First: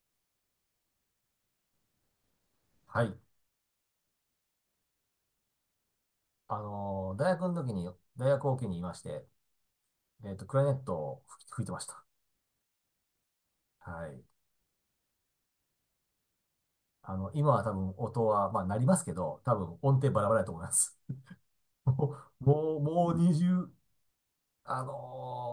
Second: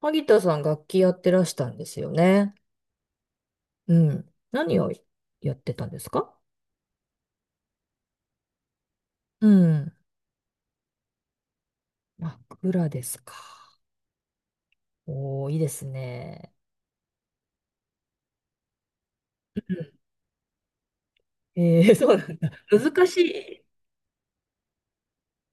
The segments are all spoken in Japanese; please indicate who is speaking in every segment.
Speaker 1: 萩田さん楽器やってらしたんですよね。
Speaker 2: はい。
Speaker 1: うん。何をやってたんですか？
Speaker 2: 大学の時に、大学を機にいまして、
Speaker 1: うん。
Speaker 2: クラリネットを吹いてました。
Speaker 1: 枕ですか。
Speaker 2: はい。
Speaker 1: おー、いいですね。
Speaker 2: 今は多分音は、まあ、なりますけど、多分音程バラバラだと思います。
Speaker 1: うんそ
Speaker 2: も
Speaker 1: うなん
Speaker 2: う、
Speaker 1: だ。
Speaker 2: もう、
Speaker 1: 難
Speaker 2: も
Speaker 1: し
Speaker 2: う、にじゅ
Speaker 1: い。
Speaker 2: うあの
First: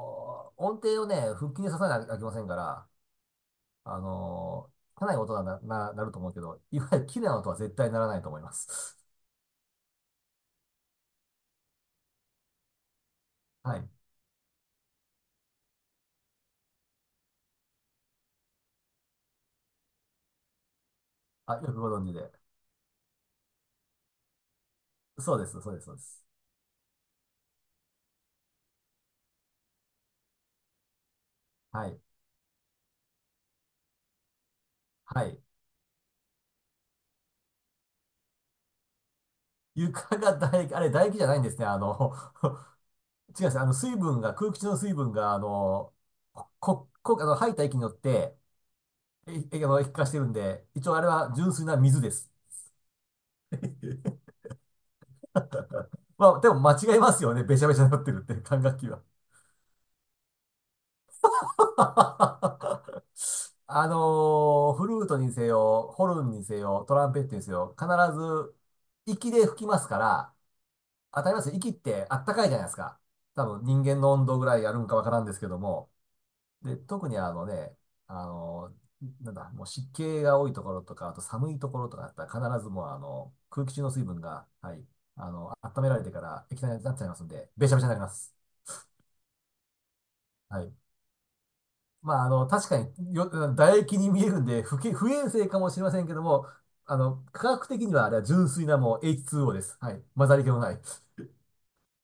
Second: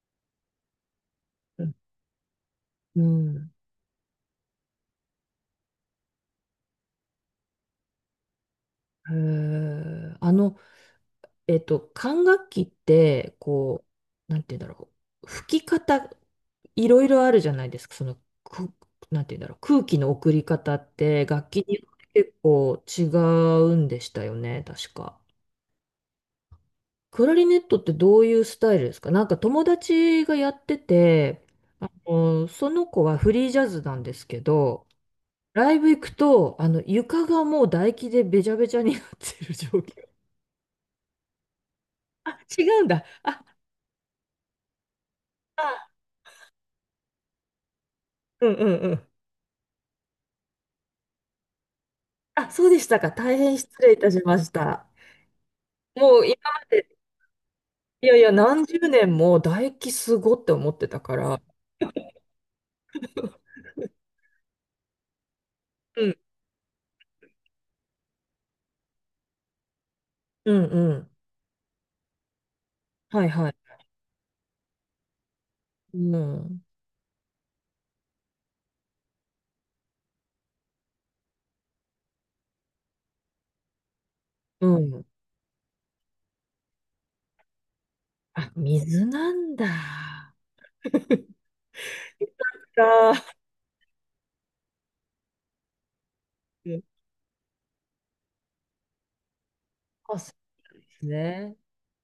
Speaker 2: ー音程をね、腹
Speaker 1: う
Speaker 2: 筋で刺
Speaker 1: ん。
Speaker 2: さなきゃいけませんから、
Speaker 1: うん。
Speaker 2: あのーかなり音がなると思うけど、いわゆる綺麗な音は絶対ならないと思います。
Speaker 1: へ ー。管楽器って、
Speaker 2: はい。
Speaker 1: なんて言うんだろう。吹き方、いろいろあるじゃないですか。く、なんて言うんだろう。空気の送り方って、楽
Speaker 2: あ、
Speaker 1: 器
Speaker 2: よく
Speaker 1: によ
Speaker 2: ご
Speaker 1: っ
Speaker 2: 存知
Speaker 1: て
Speaker 2: で。
Speaker 1: 結構違うんでしたよね、確か。
Speaker 2: そうです、そうです、そうです。
Speaker 1: クラリネットってどういうスタイルですか？なんか友達がやってて、
Speaker 2: はい。
Speaker 1: その子はフリージャズなんですけど、
Speaker 2: はい。
Speaker 1: ライブ行くと、床がもう唾液でべちゃべちゃになってる状況。
Speaker 2: 床が唾液、あれ唾液じゃないんですね。
Speaker 1: あ、違うんだ。
Speaker 2: 違
Speaker 1: あ、
Speaker 2: います。あの、水分が、空気中の水分が、あ
Speaker 1: あ、
Speaker 2: の、こ、こ、あの、吐いた息によって、
Speaker 1: うんうんうん。
Speaker 2: 液化してるんで、一応あれは純粋な水です。
Speaker 1: あ、そうでしたか。大変失礼いたし ました。もう
Speaker 2: ま
Speaker 1: 今
Speaker 2: あ、でも
Speaker 1: ま
Speaker 2: 間
Speaker 1: で、
Speaker 2: 違いますよね。べちゃべちゃになっ
Speaker 1: い
Speaker 2: て
Speaker 1: やい
Speaker 2: るっ
Speaker 1: や、
Speaker 2: て、管
Speaker 1: 何十
Speaker 2: 楽器は。
Speaker 1: 年も唾液すごって思ってたから。
Speaker 2: フルートにせよ、
Speaker 1: う
Speaker 2: ホ
Speaker 1: ん、
Speaker 2: ルンにせよ、トランペットにせよ、必ず、息で吹きますから、
Speaker 1: うん、うん。
Speaker 2: 当たりますよ。息ってあったかいじゃないですか。
Speaker 1: はい
Speaker 2: 多
Speaker 1: はい。
Speaker 2: 分人間の温度ぐらいやるんかわからんですけども。
Speaker 1: うん、
Speaker 2: で、特にあのね、あの、なんだ、もう湿気が多いところとか、あと寒いところとかだったら必ずもう空気中の水分が、
Speaker 1: う
Speaker 2: はい、
Speaker 1: ん。
Speaker 2: 温められてから液体になっちゃいますんで、べちゃべちゃになります。
Speaker 1: あ、水なんだ。
Speaker 2: はい。まあ、確か
Speaker 1: か。
Speaker 2: によ、唾液に見えるんで、不衛生かもしれませんけども、
Speaker 1: うん、
Speaker 2: 科学的にはあれは純粋なもう H2O です。はい。
Speaker 1: あ、
Speaker 2: 混
Speaker 1: そ
Speaker 2: ざり気もな
Speaker 1: う
Speaker 2: い。
Speaker 1: ですね。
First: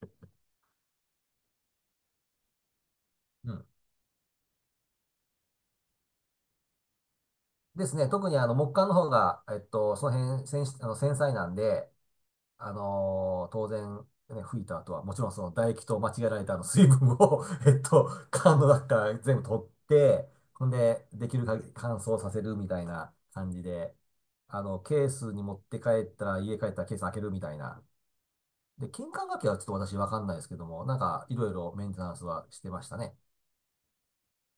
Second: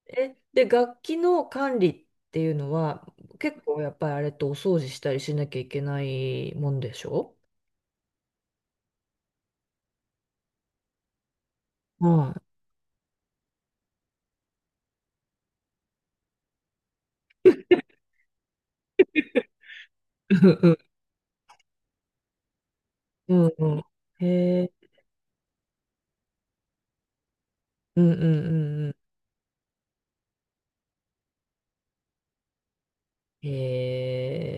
Speaker 1: で、楽器の管理っていうのは、
Speaker 2: う
Speaker 1: 結
Speaker 2: ん。
Speaker 1: 構やっぱりあれとお掃除したりしなきゃいけないもんでしょ？
Speaker 2: ですね。特に木管の方が、その辺、繊細なんで、
Speaker 1: はい。
Speaker 2: 当然、ね、吹いた後は、もちろんその唾液と間違えられたあの水分を 缶の中から全部取って、
Speaker 1: うん
Speaker 2: ほ
Speaker 1: う
Speaker 2: ん
Speaker 1: ん。
Speaker 2: で、できる限り乾燥させるみたいな
Speaker 1: う
Speaker 2: 感
Speaker 1: ん
Speaker 2: じ
Speaker 1: うん
Speaker 2: で、
Speaker 1: へえ。
Speaker 2: ケースに持って帰ったら、家帰ったらケース開けるみたいな。
Speaker 1: うんうんうん
Speaker 2: で、
Speaker 1: う
Speaker 2: 金管楽器はちょっと私わかんないですけども、なんか、いろいろメンテナンスはしてましたね。
Speaker 1: ん。へ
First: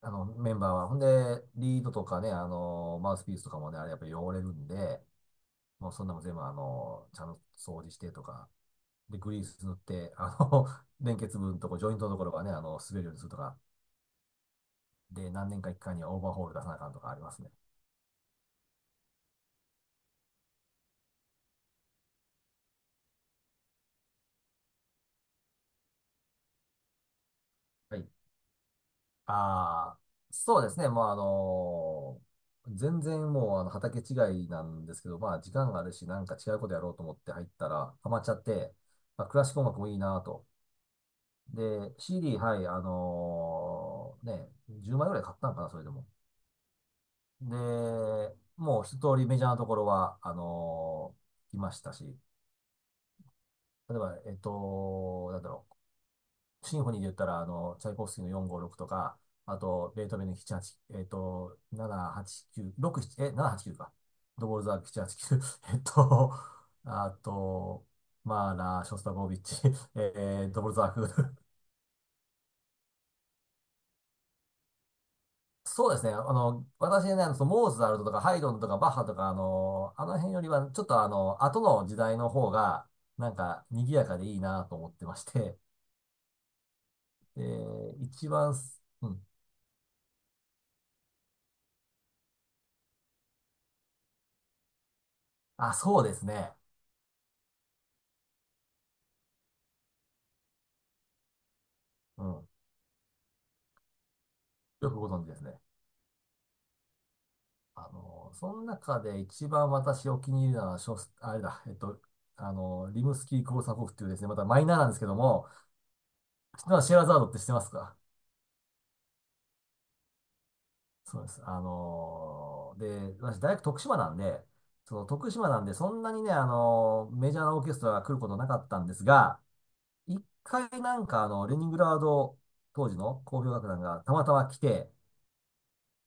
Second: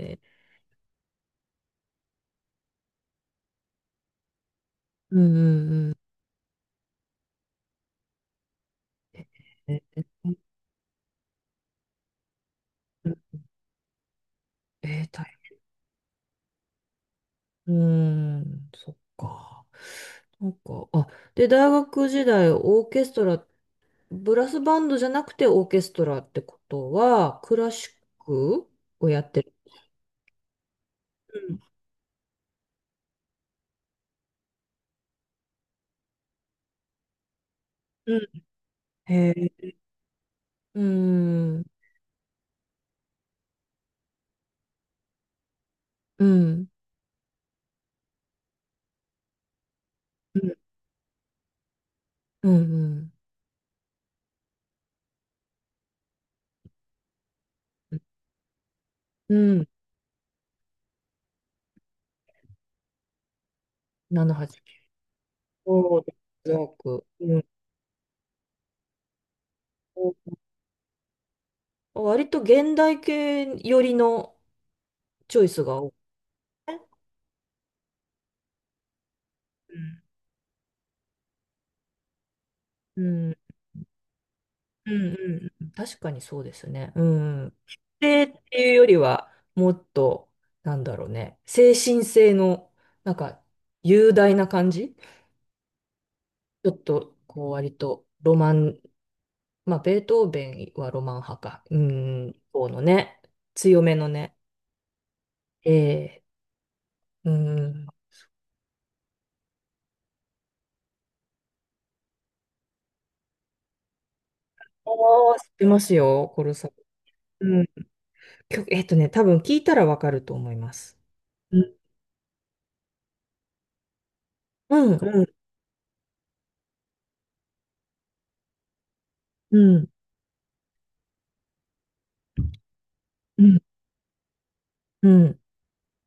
Speaker 2: あ
Speaker 1: え。
Speaker 2: の、メンバーは。ほんで、リードとかね、あのマウスピースとかもね、あれやっぱり汚れるんで、
Speaker 1: うんうんう
Speaker 2: もう
Speaker 1: ん。
Speaker 2: そんなもん全部ちゃんと掃除してとか、で、グリース塗っ
Speaker 1: え
Speaker 2: て、連結部のとこ、ジョイントのところがね、滑るようにするとか、
Speaker 1: えー、大
Speaker 2: で、何
Speaker 1: 変。
Speaker 2: 年か一回にはオーバーホール出さなあかんとかありますね。
Speaker 1: うーん、そっか。なんか、あ、で、大学時代、オーケストラブラスバンドじゃなくてオーケストラってことは、クラシ
Speaker 2: はい。
Speaker 1: ックをやってる。
Speaker 2: ああ、そうですね。まあ、
Speaker 1: うん。
Speaker 2: 全然もう、畑違いなんですけど、まあ、時間があるし、なんか違うことやろうと思って入ったら、ハ
Speaker 1: う
Speaker 2: マっ
Speaker 1: ん。
Speaker 2: ちゃって、ま
Speaker 1: へ
Speaker 2: あ、クラシック音
Speaker 1: え。
Speaker 2: 楽もいいなと。
Speaker 1: うん。
Speaker 2: で、CD、はい、ね、10枚ぐらい買ったんかな、それでも。
Speaker 1: うん。
Speaker 2: で、もう一通りメジャーなところは、
Speaker 1: うん。
Speaker 2: 来ましたし、
Speaker 1: うん。
Speaker 2: 例えば、なんだろう、シンフォニーで言ったら、チャイコフスキーの456とか、
Speaker 1: う
Speaker 2: あ
Speaker 1: ん。
Speaker 2: と、ベートーベンの78、はちえっと、789、67、きゅうろくななえ、789か。ドボルザーク789、はちきゅう えっ
Speaker 1: 78。はち、
Speaker 2: と、
Speaker 1: そう、ジャク、
Speaker 2: あ
Speaker 1: うん。
Speaker 2: と、マーラー、ショスタコービッチ、ドボルザーク。
Speaker 1: 割と現代系寄りのチョイスが多
Speaker 2: そう
Speaker 1: い。
Speaker 2: ですね。私ね、そのモーツァルトとかハイドンとかバッハとか、あの辺よりは、ちょっと後の時代の方が、
Speaker 1: うん。う
Speaker 2: なん
Speaker 1: ん。
Speaker 2: か、賑やかでいいなと思
Speaker 1: う
Speaker 2: って
Speaker 1: ん
Speaker 2: まし
Speaker 1: う
Speaker 2: て、
Speaker 1: ん確かにそうですね。うん。否定
Speaker 2: 一
Speaker 1: っ
Speaker 2: 番、
Speaker 1: ていうより
Speaker 2: うん
Speaker 1: は、もっと、なんだろうね。精神性の、なんか、雄大な感じ、
Speaker 2: あ、そうですね。
Speaker 1: ちょっと、こう、割と、ロマン、まあ、ベートーベンはロマン派か。う
Speaker 2: うん。
Speaker 1: ん、
Speaker 2: よ
Speaker 1: そのね、強めのね。
Speaker 2: くご存知ですね。
Speaker 1: ええ、うん。
Speaker 2: その中で一番私お気に入りなのは、ショスあれだ、えっと、あの、リムスキー・コルサコフっていうですね、またマイナーなんですけど
Speaker 1: おー、知
Speaker 2: も、
Speaker 1: ってますよ、コル
Speaker 2: 知っ
Speaker 1: サ。
Speaker 2: てます？シェエラザードって知ってま
Speaker 1: うん。
Speaker 2: すか？
Speaker 1: 曲、多分聞いたらわかると思います。
Speaker 2: そうです。
Speaker 1: うん、
Speaker 2: で、私大学徳島なんで、
Speaker 1: う
Speaker 2: そ
Speaker 1: ん、
Speaker 2: の
Speaker 1: うん、
Speaker 2: 徳島なんで、そんなにね、メジャーなオーケストラが来ることなかったんですが、
Speaker 1: うん、
Speaker 2: 一回なんかレニングラード当時の
Speaker 1: う
Speaker 2: 交響
Speaker 1: ん、
Speaker 2: 楽団がたまたま来て、
Speaker 1: うん、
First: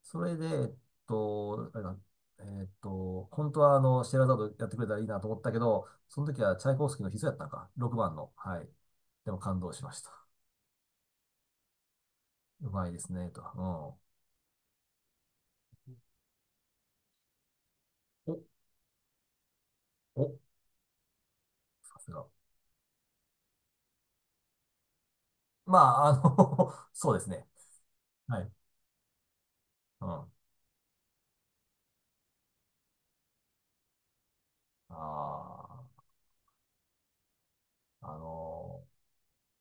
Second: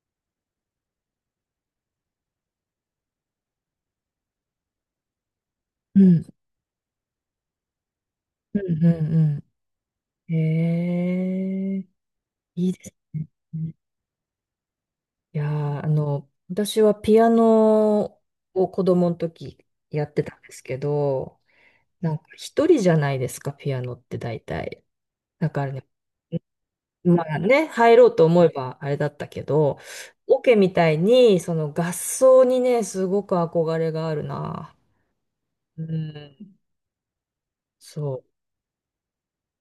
Speaker 2: それで、えっと、あれだ、えっと、本当はシェエラザードやってくれたらいいなと思ったけど、
Speaker 1: う
Speaker 2: そ
Speaker 1: ん、
Speaker 2: の時はチャイコフスキーの必須やったのか、6番の。
Speaker 1: う
Speaker 2: はい。
Speaker 1: ん
Speaker 2: でも
Speaker 1: う
Speaker 2: 感動しました。
Speaker 1: ん。へえ、い
Speaker 2: う
Speaker 1: いで
Speaker 2: まい
Speaker 1: す
Speaker 2: ですね、
Speaker 1: ね。
Speaker 2: と。
Speaker 1: いやー、私はピアノ
Speaker 2: うん。お、
Speaker 1: を子供の時やって
Speaker 2: お、
Speaker 1: たんですけど、
Speaker 2: さす
Speaker 1: なんか
Speaker 2: が。
Speaker 1: 一人じゃないですか、ピアノって大体。だから
Speaker 2: ま
Speaker 1: ね、
Speaker 2: あ、そうで
Speaker 1: ま
Speaker 2: す
Speaker 1: あ
Speaker 2: ね。
Speaker 1: ね、入ろうと
Speaker 2: は
Speaker 1: 思え
Speaker 2: い。
Speaker 1: ばあれだったけど、
Speaker 2: うん。あ
Speaker 1: オケみたいに、その合奏にね、すごく憧れがあるな。
Speaker 2: あ、
Speaker 1: うん、
Speaker 2: あ
Speaker 1: そ
Speaker 2: の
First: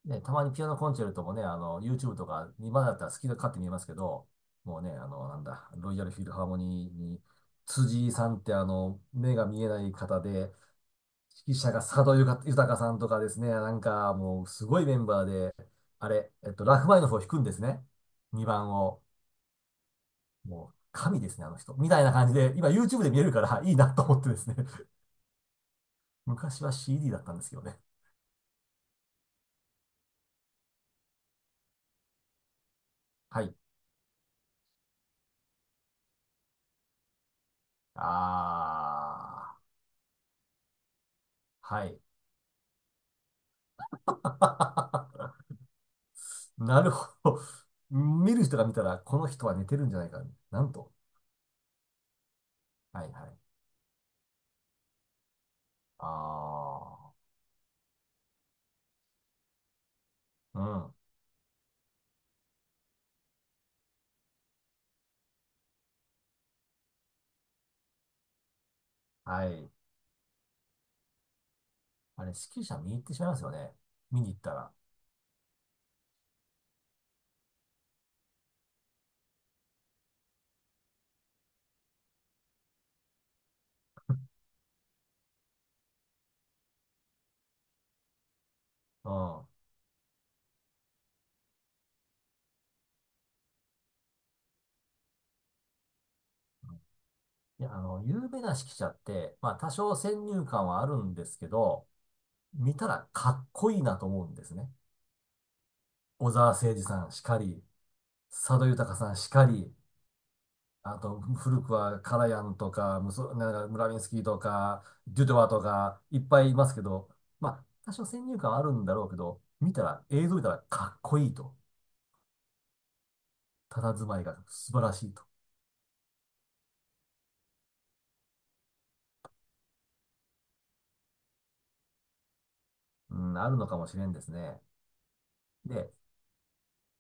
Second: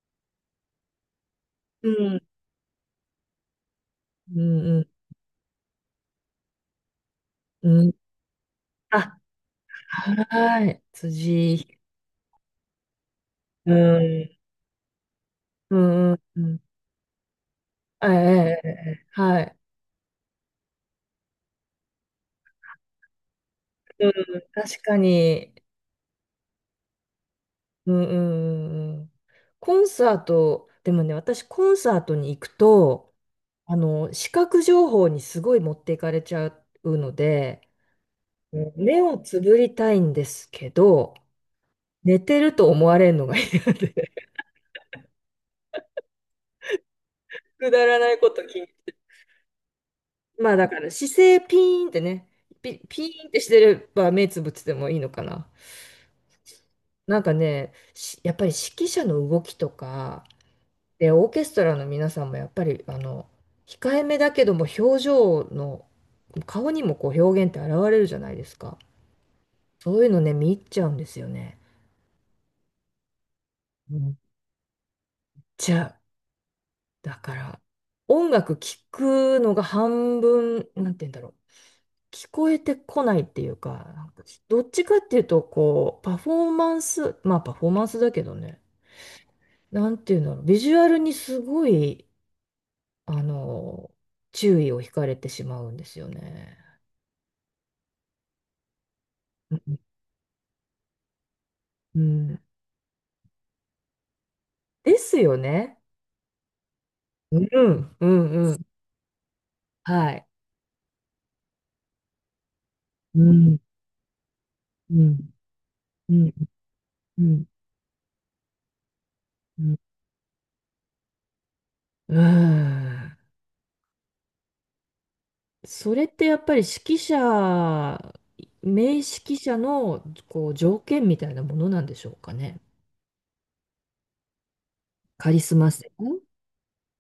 Speaker 2: ね、たまにピアノコンチェルトもね、
Speaker 1: う。う
Speaker 2: YouTube
Speaker 1: ん、
Speaker 2: とか、今だったら好きで買って見えますけど、
Speaker 1: う
Speaker 2: もう
Speaker 1: ん、
Speaker 2: ね、あの、なんだ、ロイヤルフィルハーモニーに、
Speaker 1: うん。うん、
Speaker 2: 辻井さんって
Speaker 1: あ、
Speaker 2: 目が見えない方で、
Speaker 1: はーい、
Speaker 2: 指揮者
Speaker 1: 辻。
Speaker 2: が佐渡豊さんとかですね、な
Speaker 1: う
Speaker 2: んか
Speaker 1: ん、
Speaker 2: もうすごいメンバーで、
Speaker 1: う
Speaker 2: あ
Speaker 1: ん、うん。
Speaker 2: れ、
Speaker 1: う
Speaker 2: えっ
Speaker 1: ん、
Speaker 2: と、ラフマニノフを弾くんですね。
Speaker 1: え
Speaker 2: 2
Speaker 1: え、え
Speaker 2: 番を。
Speaker 1: え、はい。
Speaker 2: もう神ですね、あの人。みたいな感じで、今 YouTube で見えるからいいなと
Speaker 1: うん、
Speaker 2: 思ってですね。
Speaker 1: 確 かに。
Speaker 2: 昔は CD だったんですけどね。
Speaker 1: うん、うん、うん。うん、コンサート、でもね、私、コンサートに行くと、
Speaker 2: はい。
Speaker 1: 視覚情報にすごい持っていかれちゃうので、うん、目をつぶ
Speaker 2: あ
Speaker 1: りたいんですけど、
Speaker 2: ー、はい。
Speaker 1: 寝てると思われるのが嫌で、
Speaker 2: なるほど。
Speaker 1: くだらないこ
Speaker 2: 見る
Speaker 1: と
Speaker 2: 人
Speaker 1: 気
Speaker 2: が
Speaker 1: に。
Speaker 2: 見たら、この人は寝てるんじゃないか。
Speaker 1: まあ
Speaker 2: な
Speaker 1: だ
Speaker 2: ん
Speaker 1: から
Speaker 2: と。
Speaker 1: 姿勢ピーンってね、ピ
Speaker 2: はい
Speaker 1: ー
Speaker 2: は
Speaker 1: ンってし
Speaker 2: い。
Speaker 1: てれば目つぶっててもいいのかな。
Speaker 2: あ
Speaker 1: なんかね、やっぱり指揮者の動きとか、
Speaker 2: ー、うん。
Speaker 1: で、オーケストラの皆さんもやっぱり、控えめだけども表情の、顔にもこう表現って現れるじゃないですか。
Speaker 2: はい。
Speaker 1: そういうのね、見入っちゃうんですよね。
Speaker 2: あれ、指揮者見に行ってしまいますよね。見に行ったら。
Speaker 1: じゃあ、だから、音楽聴くのが半分、なんて言うんだろう。聞こえてこないっていうか、なんかどっちかっていうと、こう、パフォーマンス、まあパフォーマンスだけどね、
Speaker 2: うん。
Speaker 1: なんていうんだろう。ビジュアルにすごい、あの、注意を惹かれてしまうんですよね。
Speaker 2: いや、有名な指揮者って、ま
Speaker 1: う
Speaker 2: あ、多
Speaker 1: ん。
Speaker 2: 少先入観はあるんですけど、
Speaker 1: うん、
Speaker 2: 見たらかっこいいなと思うんですね。
Speaker 1: ですよね。
Speaker 2: 小澤征爾さんしか
Speaker 1: うん、
Speaker 2: り、
Speaker 1: うん、う
Speaker 2: 佐
Speaker 1: ん。
Speaker 2: 渡裕さんしかり、
Speaker 1: はい。
Speaker 2: あと、古くはカラヤンとか、
Speaker 1: う
Speaker 2: な
Speaker 1: ん、
Speaker 2: んかムラミンスキーとか、
Speaker 1: うん、
Speaker 2: デュドワとか、
Speaker 1: う
Speaker 2: いっ
Speaker 1: ん、
Speaker 2: ぱいいますけど、
Speaker 1: うん、
Speaker 2: まあ、多少先入観はあるんだろうけど、
Speaker 1: う
Speaker 2: 見
Speaker 1: ん。
Speaker 2: たら、映像見たらかっこいいと。
Speaker 1: うん、
Speaker 2: 佇まいが素晴らしいと。
Speaker 1: それってやっぱり指揮者、名指揮者のこう条件みたいなものなんでしょうかね。
Speaker 2: うん、あるのかもしれんですね。
Speaker 1: カリスマ性。
Speaker 2: で、
Speaker 1: うん、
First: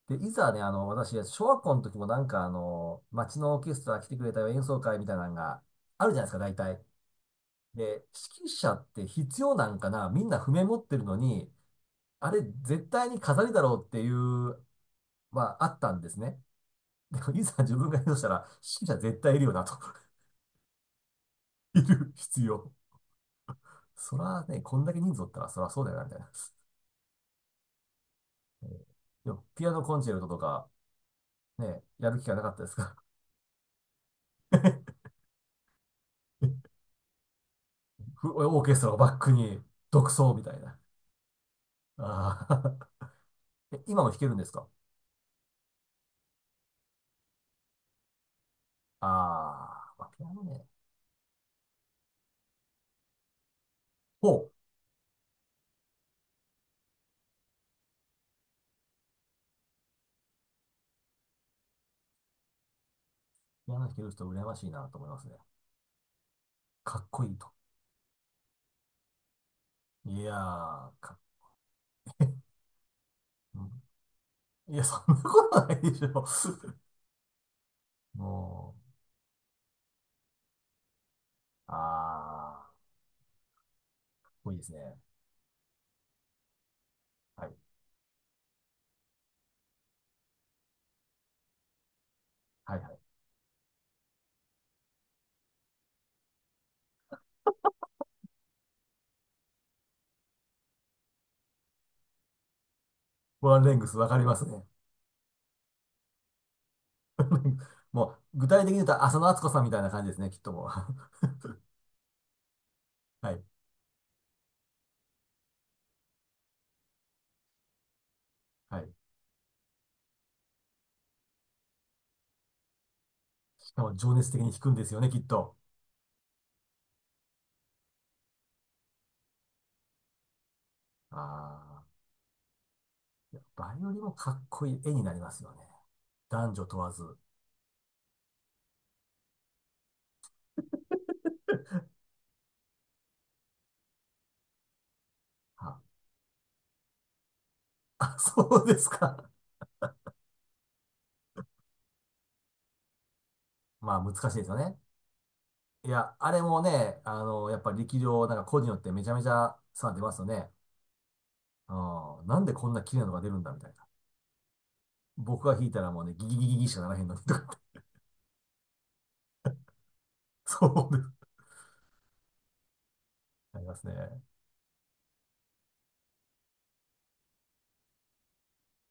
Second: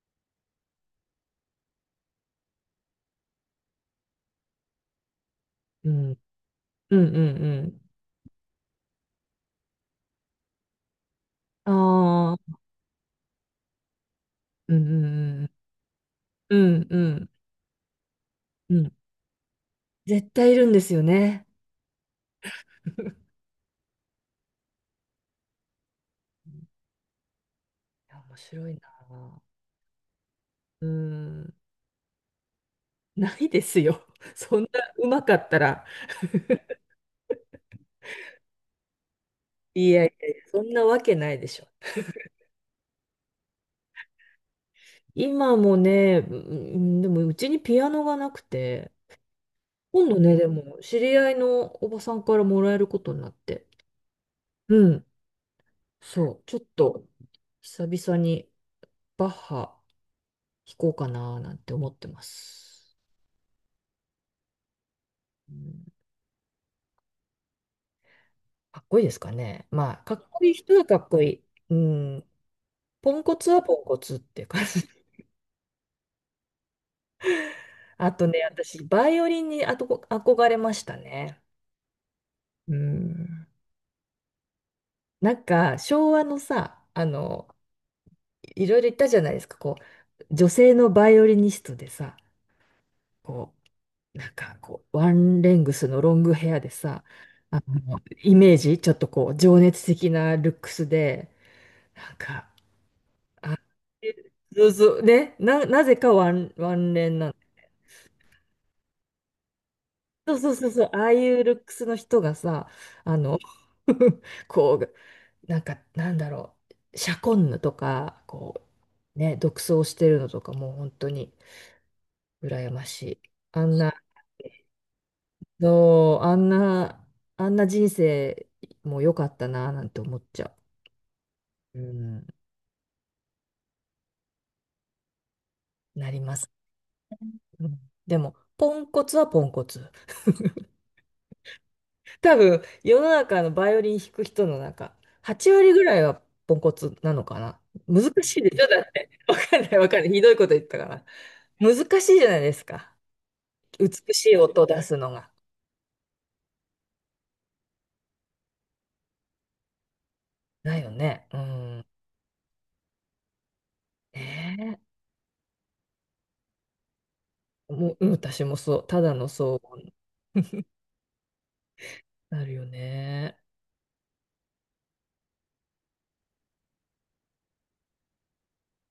Speaker 2: で、いざね、私、小学校の時もなんか、町のオーケストラ来てくれたよ演奏会みたいなのが
Speaker 1: う
Speaker 2: ある
Speaker 1: ん、
Speaker 2: じゃないですか、大体。
Speaker 1: うん、
Speaker 2: で、指揮者って必要なんかな？みんな譜面持ってるのに、
Speaker 1: う
Speaker 2: あ
Speaker 1: ん。ああ、
Speaker 2: れ絶対に飾りだろうっていう、
Speaker 1: うん、
Speaker 2: ま
Speaker 1: うん、
Speaker 2: あ、あったんですね。
Speaker 1: うん、うん、う
Speaker 2: で
Speaker 1: ん。
Speaker 2: も、いざ自分が演奏したら、
Speaker 1: う
Speaker 2: 指
Speaker 1: ん、
Speaker 2: 揮者絶対いるよなと
Speaker 1: 絶対いるんですよね。
Speaker 2: いる必要。そらね、こんだけ人数おったら、そらそうだよな、みたいな。
Speaker 1: いや、面
Speaker 2: え
Speaker 1: 白い
Speaker 2: ーで
Speaker 1: な。
Speaker 2: も、ピアノコンチェルトとか、
Speaker 1: うん、
Speaker 2: ね、やる気がなかったですか？
Speaker 1: ないですよ。そんなうまかったら。
Speaker 2: オーケストラをバックに
Speaker 1: いや
Speaker 2: 独
Speaker 1: いやい
Speaker 2: 奏
Speaker 1: や、
Speaker 2: みたい
Speaker 1: そん
Speaker 2: な。
Speaker 1: なわけないでしょ。
Speaker 2: ああ え、今も弾けるんですか？
Speaker 1: 今もね、うん、でもうちにピアノがなくて、
Speaker 2: ああー、ま
Speaker 1: 今
Speaker 2: あ、
Speaker 1: 度
Speaker 2: ピア
Speaker 1: ね、
Speaker 2: ノ
Speaker 1: で
Speaker 2: ね。
Speaker 1: も、知り合いのおばさんからもらえることになって。
Speaker 2: ほう。
Speaker 1: うん。そう。ちょっと、久々にバッハ弾こうかななんて思ってます。
Speaker 2: ピアノ弾ける人羨ましいなと思いますね。
Speaker 1: うん、
Speaker 2: かっこいいと。
Speaker 1: かっこいいですかね。まあ、か
Speaker 2: い
Speaker 1: っ
Speaker 2: や
Speaker 1: こいい人は
Speaker 2: ー、
Speaker 1: かっ
Speaker 2: かっ
Speaker 1: こいい。う
Speaker 2: け
Speaker 1: ん。
Speaker 2: え。
Speaker 1: ポンコツ
Speaker 2: う
Speaker 1: はポンコ
Speaker 2: ん
Speaker 1: ツって感
Speaker 2: いや、そ
Speaker 1: じ。
Speaker 2: んなことないでしょ。
Speaker 1: あ とね、
Speaker 2: も
Speaker 1: 私、バイオリンにあとこ憧れましたね。
Speaker 2: う、ああ、か
Speaker 1: う
Speaker 2: っ
Speaker 1: ん。
Speaker 2: こいいですね。
Speaker 1: なんか、昭和のさ、
Speaker 2: はい。
Speaker 1: いろいろ言ったじゃないですか、こう、女性のバイオリニストでさ、
Speaker 2: はいはい。
Speaker 1: こなんかこう、ワンレングスのロングヘアでさ、イメージ、ちょっとこう、情熱的なルックスで、なんか、あ、
Speaker 2: ワンレングスわかります
Speaker 1: そ
Speaker 2: ね。
Speaker 1: うそう、ね、なぜかワンレンなの。
Speaker 2: もう、具体的に言うと浅野温子さんみたいな感じですね、
Speaker 1: そ
Speaker 2: き
Speaker 1: う
Speaker 2: っ
Speaker 1: そ
Speaker 2: と
Speaker 1: う
Speaker 2: も
Speaker 1: そう
Speaker 2: う。
Speaker 1: そう、ああ いうルックスの人がさ、あ
Speaker 2: は
Speaker 1: の、
Speaker 2: い。
Speaker 1: こう、なんか、なんだろう、シャコンヌとか、こ
Speaker 2: はい。
Speaker 1: う、ね、独走してるのとか、もう本当に羨ましい。あ
Speaker 2: し
Speaker 1: ん
Speaker 2: か
Speaker 1: な
Speaker 2: も情熱的に弾くんですよね、きっと。
Speaker 1: そう、あんな人生も良かったな、なんて思っちゃ
Speaker 2: あ
Speaker 1: う。う
Speaker 2: あ、
Speaker 1: ん、
Speaker 2: いやバイオリンもかっこいい絵になりますよね。
Speaker 1: なります。
Speaker 2: 男女問わず。
Speaker 1: うん、でも、ポンコツはポンコツ。多分、世の中のバイオリン弾く人の中、8割
Speaker 2: あ、
Speaker 1: ぐらいはポンコツなのかな。難
Speaker 2: あ
Speaker 1: しいでし
Speaker 2: そ
Speaker 1: ょ
Speaker 2: うで
Speaker 1: だ
Speaker 2: す
Speaker 1: って。
Speaker 2: か。
Speaker 1: わかんない、わかんない。ひどいこと言ったから。難しいじゃないですか。
Speaker 2: まあ
Speaker 1: 美
Speaker 2: 難
Speaker 1: し
Speaker 2: し
Speaker 1: い
Speaker 2: いですよ
Speaker 1: 音を
Speaker 2: ね。
Speaker 1: 出すのが。
Speaker 2: いや、あれもね、やっぱり力量、なんか個人によってめちゃめちゃ差出ますよね。
Speaker 1: だよね。うん。
Speaker 2: うん、なんでこんな綺麗なのが出るんだみたいな。
Speaker 1: ね
Speaker 2: 僕が弾いたらもうね、ギギギギギしかならへんのにとかっ
Speaker 1: え、
Speaker 2: て、
Speaker 1: もう、うん、私もそう。ただの騒音。
Speaker 2: そうです。
Speaker 1: なるよね。
Speaker 2: ありますね。